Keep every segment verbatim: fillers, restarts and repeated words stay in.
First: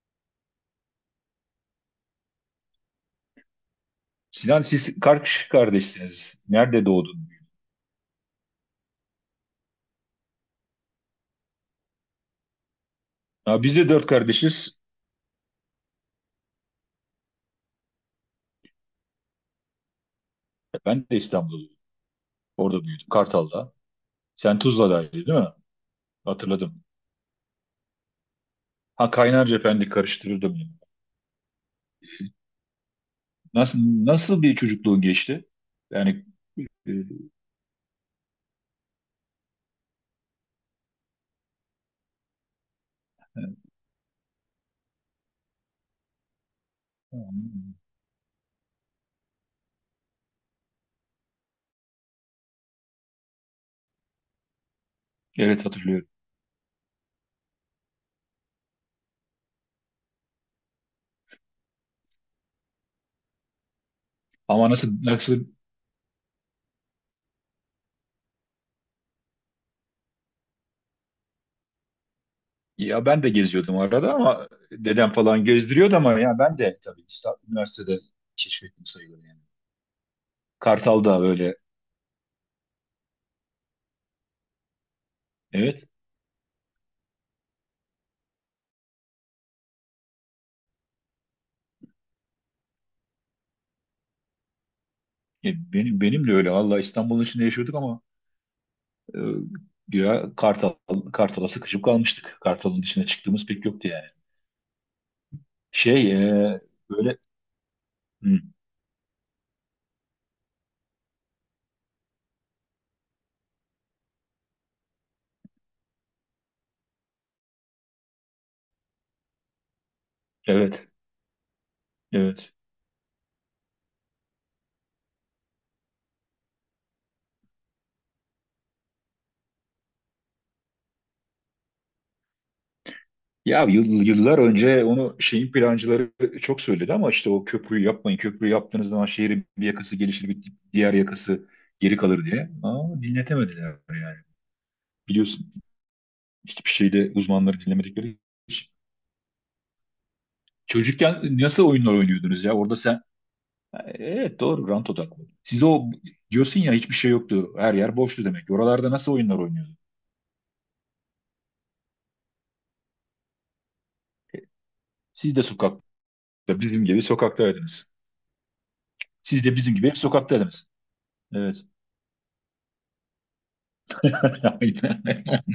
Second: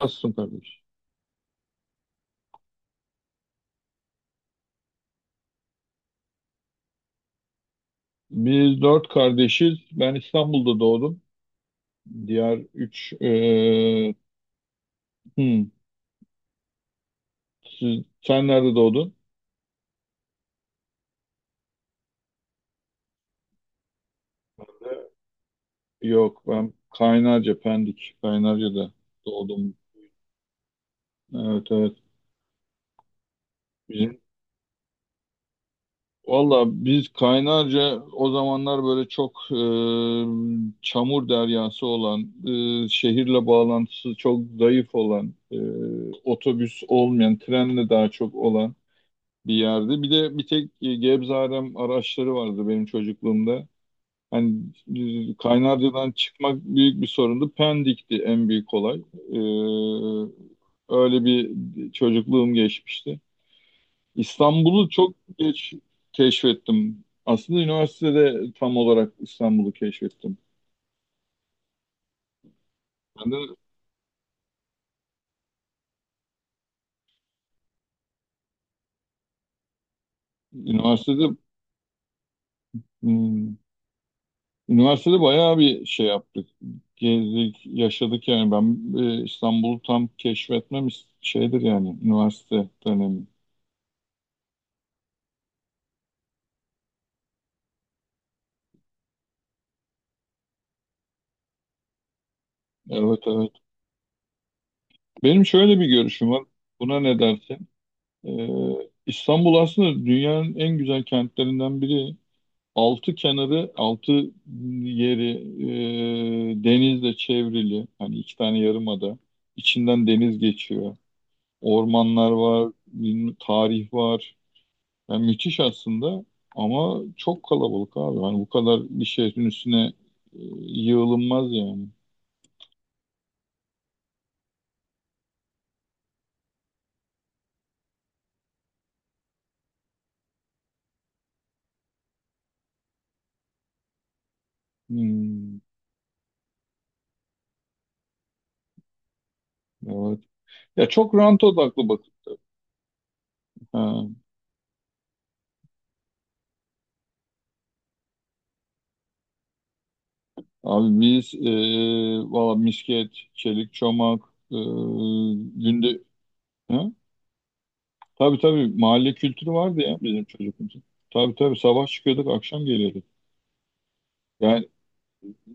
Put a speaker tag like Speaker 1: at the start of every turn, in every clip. Speaker 1: Nasılsın kardeş?
Speaker 2: Sinan siz kaç kardeşsiniz? Nerede doğdun?
Speaker 1: Biz dört kardeşiz. Ben İstanbul'da doğdum. Diğer üç...
Speaker 2: Ya biz de dört
Speaker 1: eee,
Speaker 2: kardeşiz.
Speaker 1: hmm, siz- sen nerede doğdun?
Speaker 2: Ben de İstanbul'da doğdum. Orada büyüdüm. Kartal'da. Sen
Speaker 1: Ben de-
Speaker 2: Tuzla'daydın değil mi?
Speaker 1: Yok ben
Speaker 2: Hatırladım.
Speaker 1: Kaynarca, Pendik. Kaynarca'da
Speaker 2: Ha Kaynarca
Speaker 1: doğdum.
Speaker 2: Pendik karıştırırdım. yani.
Speaker 1: Evet, evet.
Speaker 2: Nasıl
Speaker 1: Bizim,
Speaker 2: nasıl bir çocukluğun geçti? Yani
Speaker 1: valla
Speaker 2: e,
Speaker 1: biz Kaynarca o zamanlar böyle çok eee, çamur deryası olan, eee, şehirle
Speaker 2: e,
Speaker 1: bağlantısı çok zayıf olan, eee, otobüs olmayan, trenle daha çok olan bir yerde. Bir de bir tek e, Gebze-Arem araçları vardı benim çocukluğumda. Hani e,
Speaker 2: evet hatırlıyorum.
Speaker 1: Kaynarca'dan çıkmak büyük bir sorundu. Pendik'ti en büyük olay. Ee, öyle bir çocukluğum geçmişti.
Speaker 2: Ama
Speaker 1: İstanbul'u
Speaker 2: nasıl
Speaker 1: çok
Speaker 2: nasıl
Speaker 1: geç keşfettim. Aslında üniversitede tam olarak İstanbul'u keşfettim.
Speaker 2: ya ben de
Speaker 1: Ben de
Speaker 2: geziyordum arada ama dedem falan gezdiriyordu ama ya ben de tabii İstanbul, üniversitede keşfettim sayılır yani. Kartal'da
Speaker 1: üniversitede.
Speaker 2: böyle.
Speaker 1: hmm, Üniversitede bayağı bir
Speaker 2: Evet.
Speaker 1: şey yaptık. Gezdik, yaşadık yani. Ben e, İstanbul'u tam keşfetmem is- şeydir yani üniversite dönemi.
Speaker 2: Ya benim benim de öyle. Allah İstanbul'un içinde yaşıyorduk ama e, ya Kartal Kartal'a sıkışıp kalmıştık. Kartal'ın dışına
Speaker 1: Evet,
Speaker 2: çıktığımız
Speaker 1: evet.
Speaker 2: pek yoktu yani.
Speaker 1: Benim şöyle bir
Speaker 2: Şey
Speaker 1: görüşüm var.
Speaker 2: e,
Speaker 1: Buna ne
Speaker 2: böyle
Speaker 1: dersin?
Speaker 2: hı,
Speaker 1: Ee, İstanbul aslında dünyanın en güzel kentlerinden biri. Altı kenarı, altı yeri e, denizle çevrili. Hani iki tane yarımada. İçinden deniz
Speaker 2: evet
Speaker 1: geçiyor. Ormanlar
Speaker 2: evet.
Speaker 1: var, bilmem- tarih var. Yani müthiş aslında ama çok kalabalık abi. Hani bu kadar bir şehrin üstüne e, yığılınmaz yani.
Speaker 2: Ya yıl- yıllar önce onu şeyin plancıları çok söyledi ama işte o köprüyü yapmayın. Köprüyü yaptığınız zaman şehrin bir yakası gelişir, bir diğer yakası geri kalır diye. Ama dinletemediler yani. Biliyorsun
Speaker 1: Hmm,
Speaker 2: hiçbir şeyde uzmanları dinlemedikleri için.
Speaker 1: evet. Ya çok
Speaker 2: Çocukken
Speaker 1: rant
Speaker 2: nasıl
Speaker 1: odaklı
Speaker 2: oyunlar
Speaker 1: bak.
Speaker 2: oynuyordunuz ya? Orada sen
Speaker 1: Ha.
Speaker 2: evet doğru rant odaklı. Siz o diyorsun ya hiçbir şey yoktu. Her yer boştu demek. Oralarda nasıl oyunlar oynuyordu?
Speaker 1: Abi biz e, valla misket, çelik çomak, e,
Speaker 2: Siz de sokakta
Speaker 1: günde...
Speaker 2: bizim
Speaker 1: Ha?
Speaker 2: gibi sokaktaydınız.
Speaker 1: Tabii, tabii, mahalle
Speaker 2: Siz
Speaker 1: kültürü
Speaker 2: de bizim
Speaker 1: vardı
Speaker 2: gibi
Speaker 1: ya
Speaker 2: hep
Speaker 1: bizim
Speaker 2: sokaktaydınız.
Speaker 1: çocukluğumuzda. Tabii, tabii,
Speaker 2: Evet.
Speaker 1: sabah çıkıyorduk akşam geliyorduk. Yani
Speaker 2: Aynen.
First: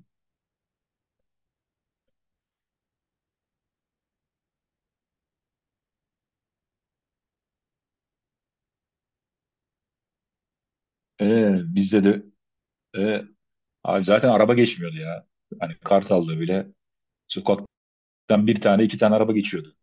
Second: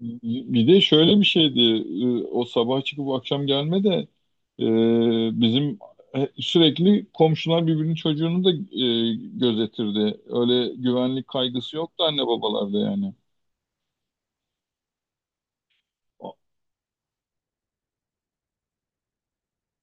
Speaker 1: bir de şöyle bir şeydi. e, O sabah çıkıp akşam gelme de e, bizim e, sürekli komşular birbirinin çocuğunu da e, gözetirdi. Öyle güvenlik
Speaker 2: Ee,
Speaker 1: kaygısı yoktu
Speaker 2: bizde de
Speaker 1: anne babalarda yani.
Speaker 2: e, abi zaten araba geçmiyordu ya. Hani Kartal'da bile sokaktan bir tane iki tane araba geçiyordu.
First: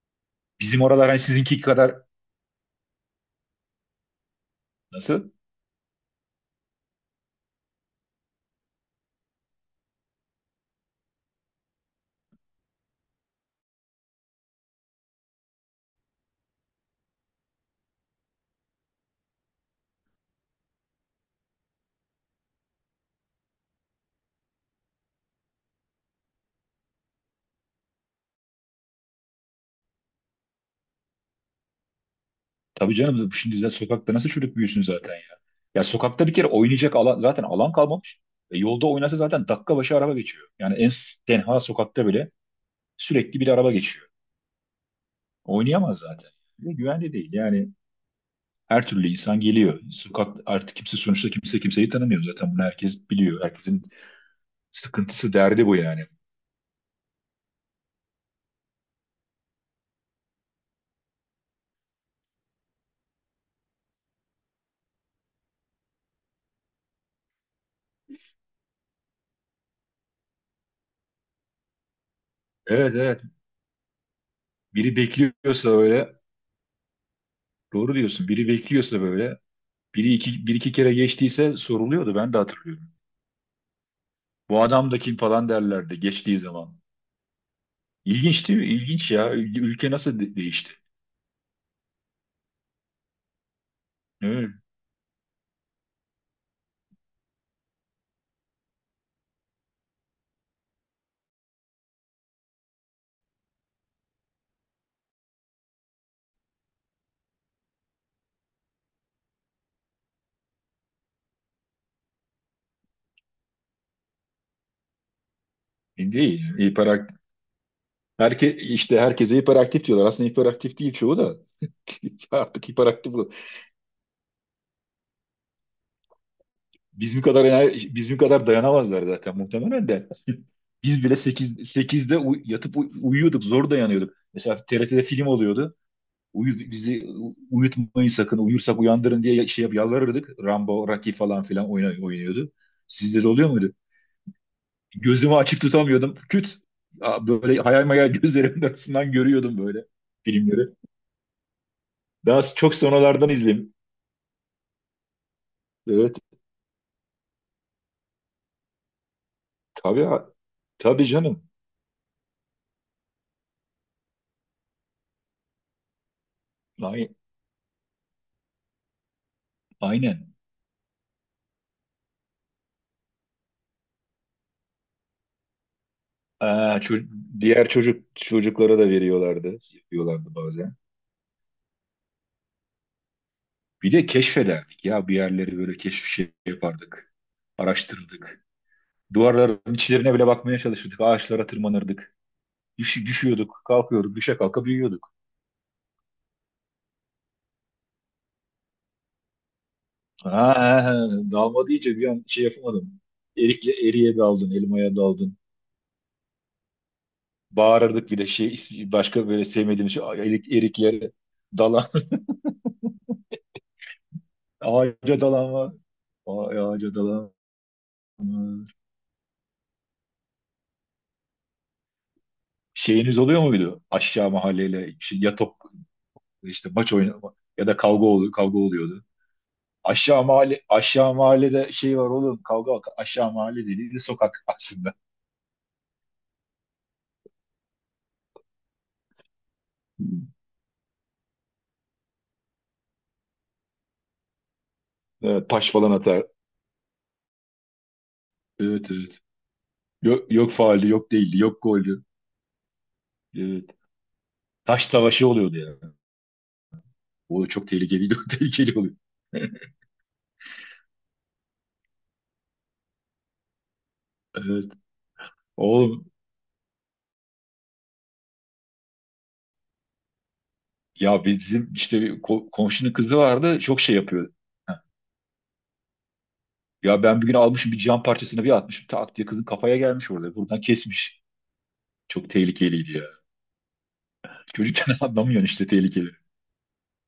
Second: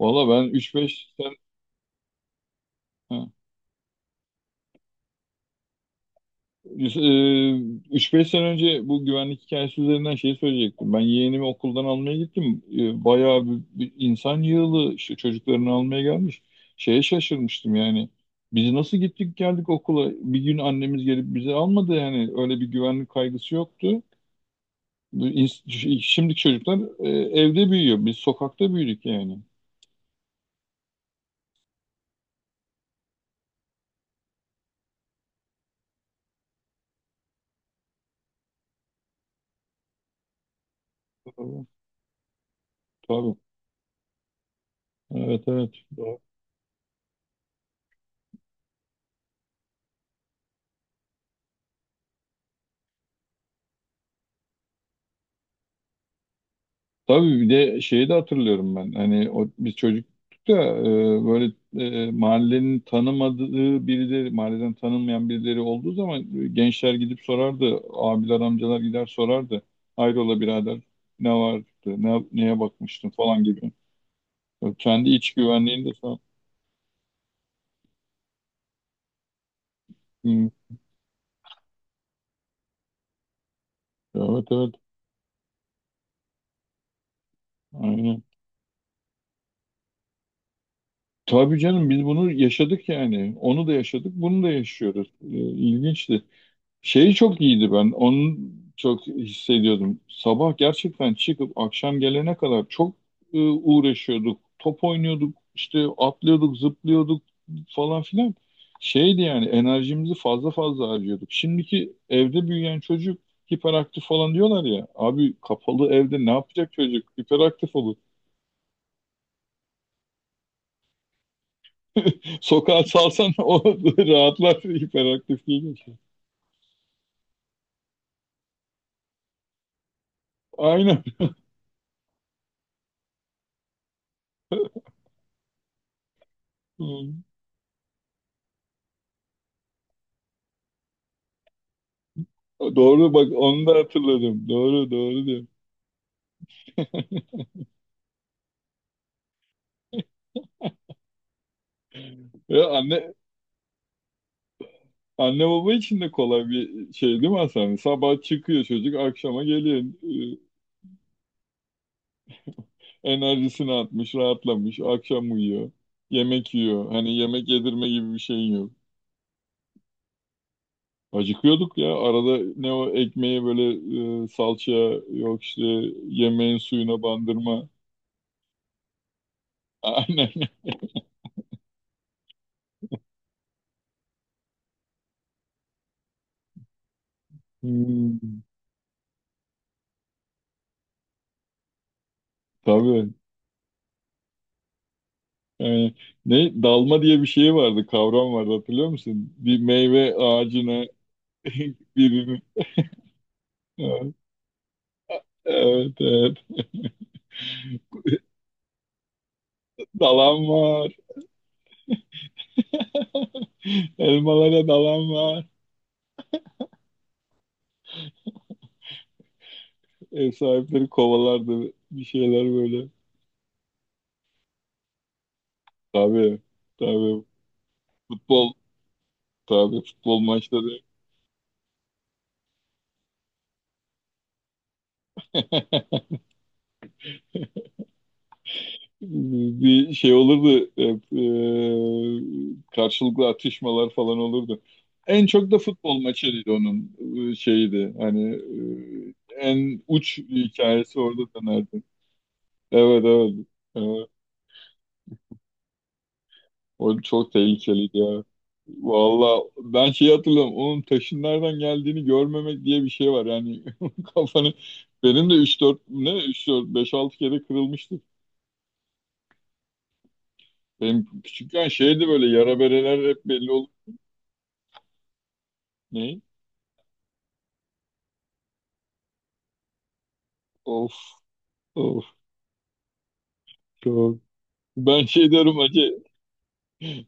Speaker 1: Valla ben üç
Speaker 2: Bizim oralar
Speaker 1: beş
Speaker 2: hani sizinki kadar
Speaker 1: sen
Speaker 2: nasıl?
Speaker 1: üç beş sene önce bu güvenlik hikayesi üzerinden şey söyleyecektim. Ben yeğenimi okuldan almaya gittim. Ee, Bayağı bir, bir insan yığılı işte çocuklarını almaya gelmiş. Şeye şaşırmıştım yani. Biz nasıl gittik geldik okula? Bir gün annemiz gelip bizi almadı yani. Öyle bir güvenlik kaygısı yoktu. Bu ins- Şimdiki çocuklar e, evde büyüyor. Biz sokakta büyüdük yani.
Speaker 2: Tabii canım şimdi zaten sokakta nasıl çocuk büyüsün zaten ya. Ya sokakta bir kere oynayacak alan zaten alan kalmamış. E, yolda oynasa zaten dakika başı araba geçiyor. Yani en s- tenha
Speaker 1: Tabii.
Speaker 2: sokakta bile
Speaker 1: Tabii.
Speaker 2: sürekli bir araba geçiyor.
Speaker 1: Evet, evet.
Speaker 2: Oynayamaz zaten. Ve güvende değil. Yani her türlü insan geliyor. Sokak artık kimse sonuçta kimse kimseyi tanımıyor zaten. Bunu herkes biliyor. Herkesin sıkıntısı, derdi bu yani.
Speaker 1: Tabii bir de şeyi de hatırlıyorum ben. Hani o, biz çocuktuk da e, böyle e, mahallenin tanımadığı birileri, mahalleden tanınmayan birileri olduğu zaman e, gençler gidip sorardı. Abiler, amcalar gider sorardı. Hayrola birader ne vardı, ne, neye
Speaker 2: Evet
Speaker 1: bakmıştın
Speaker 2: evet.
Speaker 1: falan gibi. Ya
Speaker 2: Biri
Speaker 1: kendi iç
Speaker 2: bekliyorsa
Speaker 1: güvenliğini de
Speaker 2: böyle
Speaker 1: sağ.
Speaker 2: doğru diyorsun. Biri bekliyorsa böyle biri iki,
Speaker 1: Hı.
Speaker 2: bir iki kere geçtiyse soruluyordu. Ben de hatırlıyorum.
Speaker 1: Evet,
Speaker 2: Bu
Speaker 1: evet.
Speaker 2: adam da kim falan derlerdi geçtiği zaman.
Speaker 1: Aynen.
Speaker 2: İlginç değil mi? İlginç ya. Ül- Ülke nasıl de- değişti?
Speaker 1: Tabii canım biz bunu yaşadık yani. Onu da yaşadık, bunu
Speaker 2: Evet.
Speaker 1: da yaşıyoruz. E, İlginçti. Şeyi çok iyiydi ben. Onu çok hissediyordum. Sabah gerçekten çıkıp akşam gelene kadar çok e, uğraşıyorduk. Top oynuyorduk, işte atlıyorduk, zıplıyorduk falan filan. Şeydi yani enerjimizi fazla fazla harcıyorduk. Şimdiki evde büyüyen çocuk hiperaktif falan diyorlar ya. Abi kapalı evde ne
Speaker 2: Değil.
Speaker 1: yapacak çocuk?
Speaker 2: Hiperaktif.
Speaker 1: Hiperaktif olur.
Speaker 2: Herke, işte herkese hiperaktif diyorlar. Aslında hiperaktif değil çoğu da. Artık
Speaker 1: Sokağa
Speaker 2: hiperaktif. Bu.
Speaker 1: salsan o rahatlar hiperaktif değil.
Speaker 2: Bizim kadar ener, bizim kadar dayanamazlar zaten muhtemelen de.
Speaker 1: Aynen.
Speaker 2: Biz bile sekiz sekizde uy- yatıp uy- uyuyorduk. Zor dayanıyorduk. Mesela T R T'de film oluyordu. Uyu, bizi u- uyutmayın sakın. Uyursak uyandırın diye şey yap, yalvarırdık. Rambo, Rocky falan filan oyna- oynuyordu.
Speaker 1: Doğru
Speaker 2: Sizde de
Speaker 1: bak
Speaker 2: oluyor
Speaker 1: onu
Speaker 2: muydu?
Speaker 1: da hatırladım. Doğru, doğru
Speaker 2: Gözümü
Speaker 1: diyor.
Speaker 2: açık tutamıyordum. Küt. Aa, böyle hayal mayal gözlerimin arasından görüyordum böyle filmleri. Daha
Speaker 1: Ya
Speaker 2: çok
Speaker 1: anne
Speaker 2: sonralardan izledim.
Speaker 1: anne baba için de
Speaker 2: Evet.
Speaker 1: kolay bir şey değil mi Hasan? Sabah çıkıyor çocuk, akşama geliyor.
Speaker 2: Tabii, a-
Speaker 1: Ee,
Speaker 2: tabii canım.
Speaker 1: Enerjisini atmış, rahatlamış, akşam uyuyor. Yemek yiyor.
Speaker 2: Ay-
Speaker 1: Hani yemek yedirme gibi bir şey yok.
Speaker 2: Aynen.
Speaker 1: Acıkıyorduk ya. Arada ne o ekmeği böyle e, salçaya yok işte yemeğin
Speaker 2: Aa,
Speaker 1: suyuna
Speaker 2: ço-
Speaker 1: bandırma.
Speaker 2: diğer çocuk çocuklara da veriyorlardı. Yapıyorlardı
Speaker 1: Aynen.
Speaker 2: bazen. Bir de keşfederdik ya bir yerleri böyle keşif şey yapardık.
Speaker 1: Hmm,
Speaker 2: Araştırırdık. Duvarların içlerine bile bakmaya çalışırdık. Ağaçlara tırmanırdık. Düş-
Speaker 1: tabii.
Speaker 2: düşüyorduk, kalkıyorduk, düşe kalka büyüyorduk.
Speaker 1: Yani ne dalma diye bir şey vardı, kavram vardı hatırlıyor musun? Bir meyve
Speaker 2: Ha,
Speaker 1: ağacına
Speaker 2: he, he. Dalma deyince bir an
Speaker 1: birini.
Speaker 2: şey yapamadım. Erikle
Speaker 1: Evet,
Speaker 2: eriye daldın, elmaya daldın.
Speaker 1: evet, evet.
Speaker 2: Bağırırdık bile şey ismi- başka böyle sevmediğim şey ay,
Speaker 1: Dalan
Speaker 2: erik,
Speaker 1: var.
Speaker 2: eriklere dalan
Speaker 1: Elmalara dalan
Speaker 2: ağaca
Speaker 1: var.
Speaker 2: dalan var. Ay, ağaca dalan var.
Speaker 1: Ev sahipleri kovalardı. Bir şeyler böyle.
Speaker 2: Şeyiniz oluyor muydu? Aşağı mahalleyle şey, ya top
Speaker 1: Tabii.
Speaker 2: işte maç
Speaker 1: Tabii.
Speaker 2: oynama ya da kavga oluyor,
Speaker 1: Futbol.
Speaker 2: kavga oluyordu.
Speaker 1: Tabii futbol
Speaker 2: Aşağı mahalle
Speaker 1: maçları.
Speaker 2: aşağı mahallede şey var oğlum kavga bak aşağı mahalle dediği de sokak aslında.
Speaker 1: Bir şey olurdu. Hep, e, karşılıklı atışmalar falan olurdu. En çok
Speaker 2: Evet,
Speaker 1: da
Speaker 2: taş falan
Speaker 1: futbol
Speaker 2: atar.
Speaker 1: maçıydı onun e, şeydi. Hani
Speaker 2: Evet evet.
Speaker 1: e, en uç
Speaker 2: Yok, yok faali,
Speaker 1: hikayesi
Speaker 2: yok
Speaker 1: orada
Speaker 2: değildi, yok
Speaker 1: dönerdi.
Speaker 2: goldü.
Speaker 1: Evet, evet.
Speaker 2: Evet.
Speaker 1: Evet.
Speaker 2: Taş savaşı oluyordu yani.
Speaker 1: O çok
Speaker 2: O çok
Speaker 1: tehlikeliydi
Speaker 2: tehlikeli,
Speaker 1: ya.
Speaker 2: tehlikeli oluyor.
Speaker 1: Valla ben şeyi hatırlıyorum. Onun taşın nereden geldiğini görmemek diye bir şey var. Yani kafanı
Speaker 2: Evet.
Speaker 1: benim de üç dört
Speaker 2: Oğlum
Speaker 1: ne üç dört beş altı kere kırılmıştı. Benim
Speaker 2: ya
Speaker 1: küçükken
Speaker 2: bizim işte
Speaker 1: şeydi
Speaker 2: bir
Speaker 1: böyle
Speaker 2: ko-
Speaker 1: yara
Speaker 2: komşunun
Speaker 1: bereler
Speaker 2: kızı
Speaker 1: hep belli
Speaker 2: vardı
Speaker 1: olur.
Speaker 2: çok şey yapıyordu. Heh.
Speaker 1: Ne?
Speaker 2: Ya ben bir gün almışım bir cam parçasını bir atmışım tak diye kızın kafaya gelmiş orada. Buradan
Speaker 1: Of,
Speaker 2: kesmiş.
Speaker 1: of,
Speaker 2: Çok tehlikeliydi ya.
Speaker 1: çok.
Speaker 2: Çocukken
Speaker 1: Ben şey
Speaker 2: anlamıyorsun
Speaker 1: diyorum
Speaker 2: işte
Speaker 1: hacı
Speaker 2: tehlikeli.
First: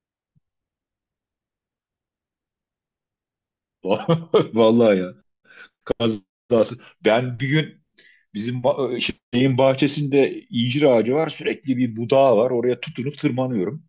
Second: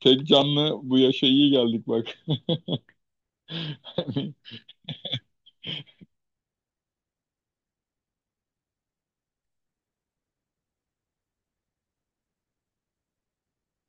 Speaker 1: tek canlı bu yaşa iyi geldik bak. Hani,
Speaker 2: Vallahi ya. Biraz ben bir gün bizim ba- şeyin bahçesinde incir ağacı var. Sürekli bir budağı var. Oraya tutunup tırmanıyorum.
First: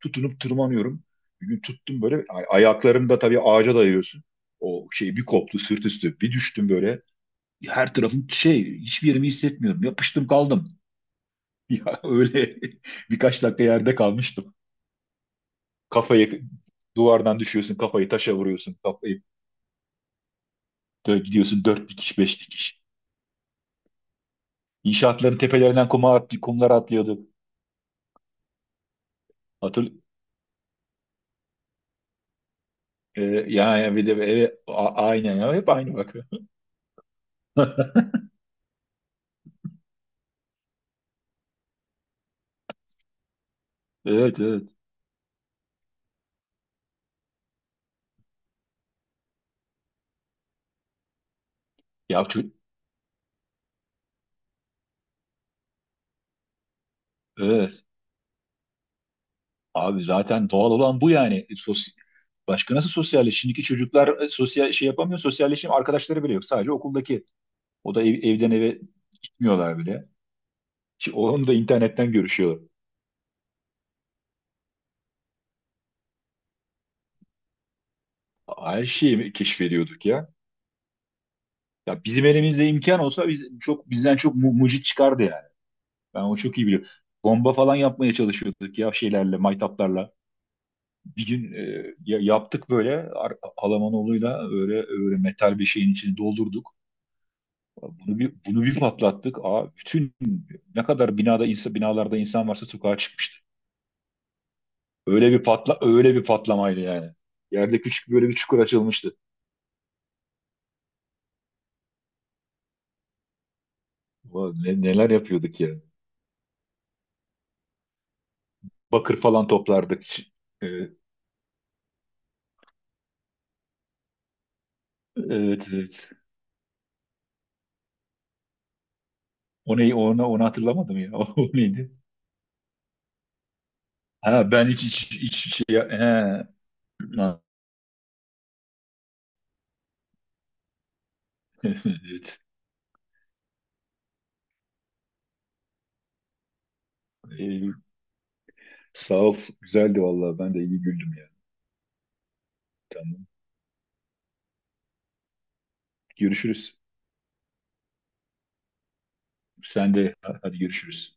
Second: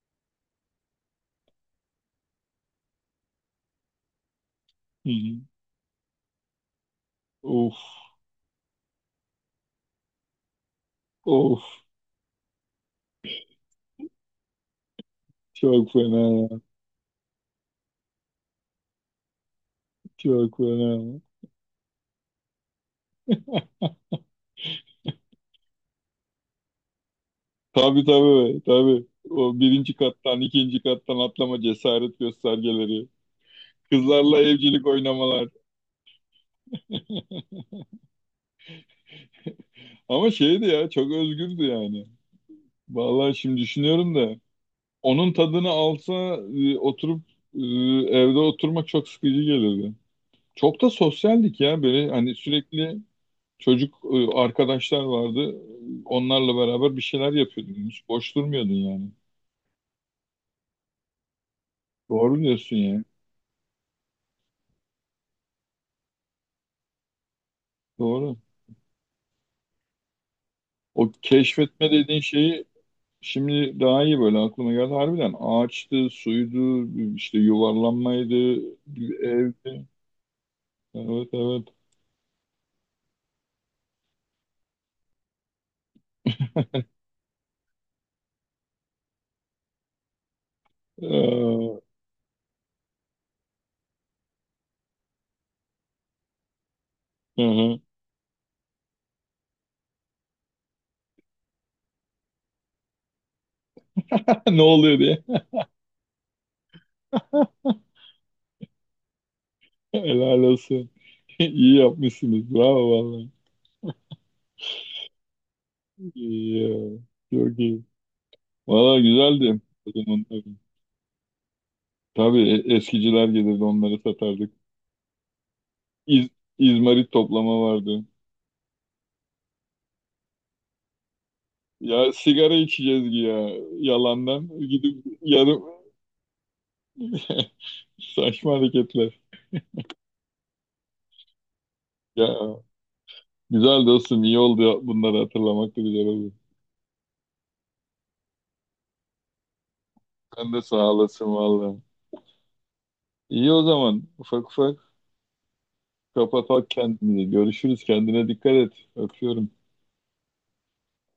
Speaker 2: Tutunup tırmanıyorum. Bir gün tuttum böyle. Ay- Ayaklarımı da tabii ağaca dayıyorsun. O
Speaker 1: hı
Speaker 2: şey bir
Speaker 1: hı.
Speaker 2: koptu sırt üstü. Bir düştüm böyle.
Speaker 1: Of,
Speaker 2: Her tarafım şey hiçbir yerimi hissetmiyorum. Yapıştım kaldım.
Speaker 1: of,
Speaker 2: Ya öyle birkaç dakika yerde kalmıştım.
Speaker 1: çok fena
Speaker 2: Kafayı
Speaker 1: ya.
Speaker 2: duvardan düşüyorsun. Kafayı taşa vuruyorsun. Kafayı
Speaker 1: Çok fena.
Speaker 2: dö- gidiyorsun dört dikiş beş dikiş. İnşaatların tepelerinden kuma at, kumlar atlıyordu.
Speaker 1: Tabii, tabii, tabii. O birinci
Speaker 2: Hatır,
Speaker 1: kattan ikinci kattan atlama cesaret göstergeleri.
Speaker 2: e, yani bir de
Speaker 1: Kızlarla
Speaker 2: evet,
Speaker 1: evcilik
Speaker 2: a- aynen
Speaker 1: oynamalar.
Speaker 2: ya hep aynı bak.
Speaker 1: Ama şeydi ya çok özgürdü yani. Vallahi şimdi düşünüyorum da
Speaker 2: Evet evet.
Speaker 1: onun tadını alsa e, oturup e, evde oturmak çok sıkıcı gelirdi. Çok da sosyaldik ya böyle
Speaker 2: Ya
Speaker 1: hani
Speaker 2: ço-
Speaker 1: sürekli çocuk e, arkadaşlar vardı. Onlarla beraber bir şeyler yapıyordun.
Speaker 2: evet.
Speaker 1: Hiç boş durmuyordun yani.
Speaker 2: Abi zaten doğal olan bu yani. E, Sos
Speaker 1: Doğru diyorsun
Speaker 2: Başka nasıl
Speaker 1: ya.
Speaker 2: sosyalleş? Şimdiki çocuklar e, sosyal şey yapamıyor. Sosyalleşim arkadaşları bile yok. Sadece okuldaki. O da ev-
Speaker 1: Doğru.
Speaker 2: evden eve gitmiyorlar bile.
Speaker 1: O
Speaker 2: Ki onu da
Speaker 1: keşfetme
Speaker 2: internetten
Speaker 1: dediğin
Speaker 2: görüşüyor.
Speaker 1: şeyi. Şimdi daha iyi böyle aklıma geldi. Harbiden ağaçtı, suydu, işte yuvarlanmaydı,
Speaker 2: Her şeyi mi
Speaker 1: evdi.
Speaker 2: keşfediyorduk ya.
Speaker 1: Evet, evet.
Speaker 2: Ya bizim elimizde imkan olsa biz çok bizden çok mu- mucit çıkardı yani. Ben onu çok iyi biliyorum. Bomba falan yapmaya çalışıyorduk ya şeylerle, maytaplarla. Bir gün
Speaker 1: Ee,
Speaker 2: e, ya- yaptık böyle Ar- Alamanoğlu'yla böyle, öyle metal bir şeyin içini doldurduk.
Speaker 1: hı hı.
Speaker 2: Bunu bir, bunu bir patlattık. Aa, bütün ne kadar binada insan, binalarda insan varsa sokağa çıkmıştı.
Speaker 1: Ne oluyor diye.
Speaker 2: Öyle bir patla öyle bir patlamaydı yani. Yerde küçük böyle bir çukur açılmıştı.
Speaker 1: Helal olsun. İyi yapmışsınız. Bravo vallahi.
Speaker 2: Ulan ne- neler yapıyorduk ya.
Speaker 1: İyi ya. Çok iyi. Valla
Speaker 2: Bakır falan
Speaker 1: güzeldi. O
Speaker 2: toplardık.
Speaker 1: zaman
Speaker 2: Ç-
Speaker 1: tabii.
Speaker 2: e,
Speaker 1: Tabii e- eskiciler gelirdi onları satardık.
Speaker 2: Evet, evet.
Speaker 1: İz, izmarit toplama vardı.
Speaker 2: O neyi, onu, onu hatırlamadım ya. O neydi?
Speaker 1: Ya sigara içeceğiz ki ya
Speaker 2: Ha
Speaker 1: yalandan.
Speaker 2: ben hiç
Speaker 1: Gidip
Speaker 2: hiç hiç
Speaker 1: yarım
Speaker 2: şey he. Ha,
Speaker 1: saçma hareketler. Ya
Speaker 2: evet.
Speaker 1: güzel dostum iyi oldu ya, bunları hatırlamak da güzel oldu.
Speaker 2: Ee, sağ ol. Güzeldi vallahi.
Speaker 1: Sen
Speaker 2: Ben de
Speaker 1: de
Speaker 2: iyi
Speaker 1: sağ
Speaker 2: güldüm
Speaker 1: olasın
Speaker 2: yani.
Speaker 1: valla.
Speaker 2: Tamam.
Speaker 1: İyi o zaman ufak ufak kapatalım
Speaker 2: Görüşürüz.
Speaker 1: kendimizi. Görüşürüz kendine dikkat et. Öpüyorum.
Speaker 2: Sen de hadi görüşürüz.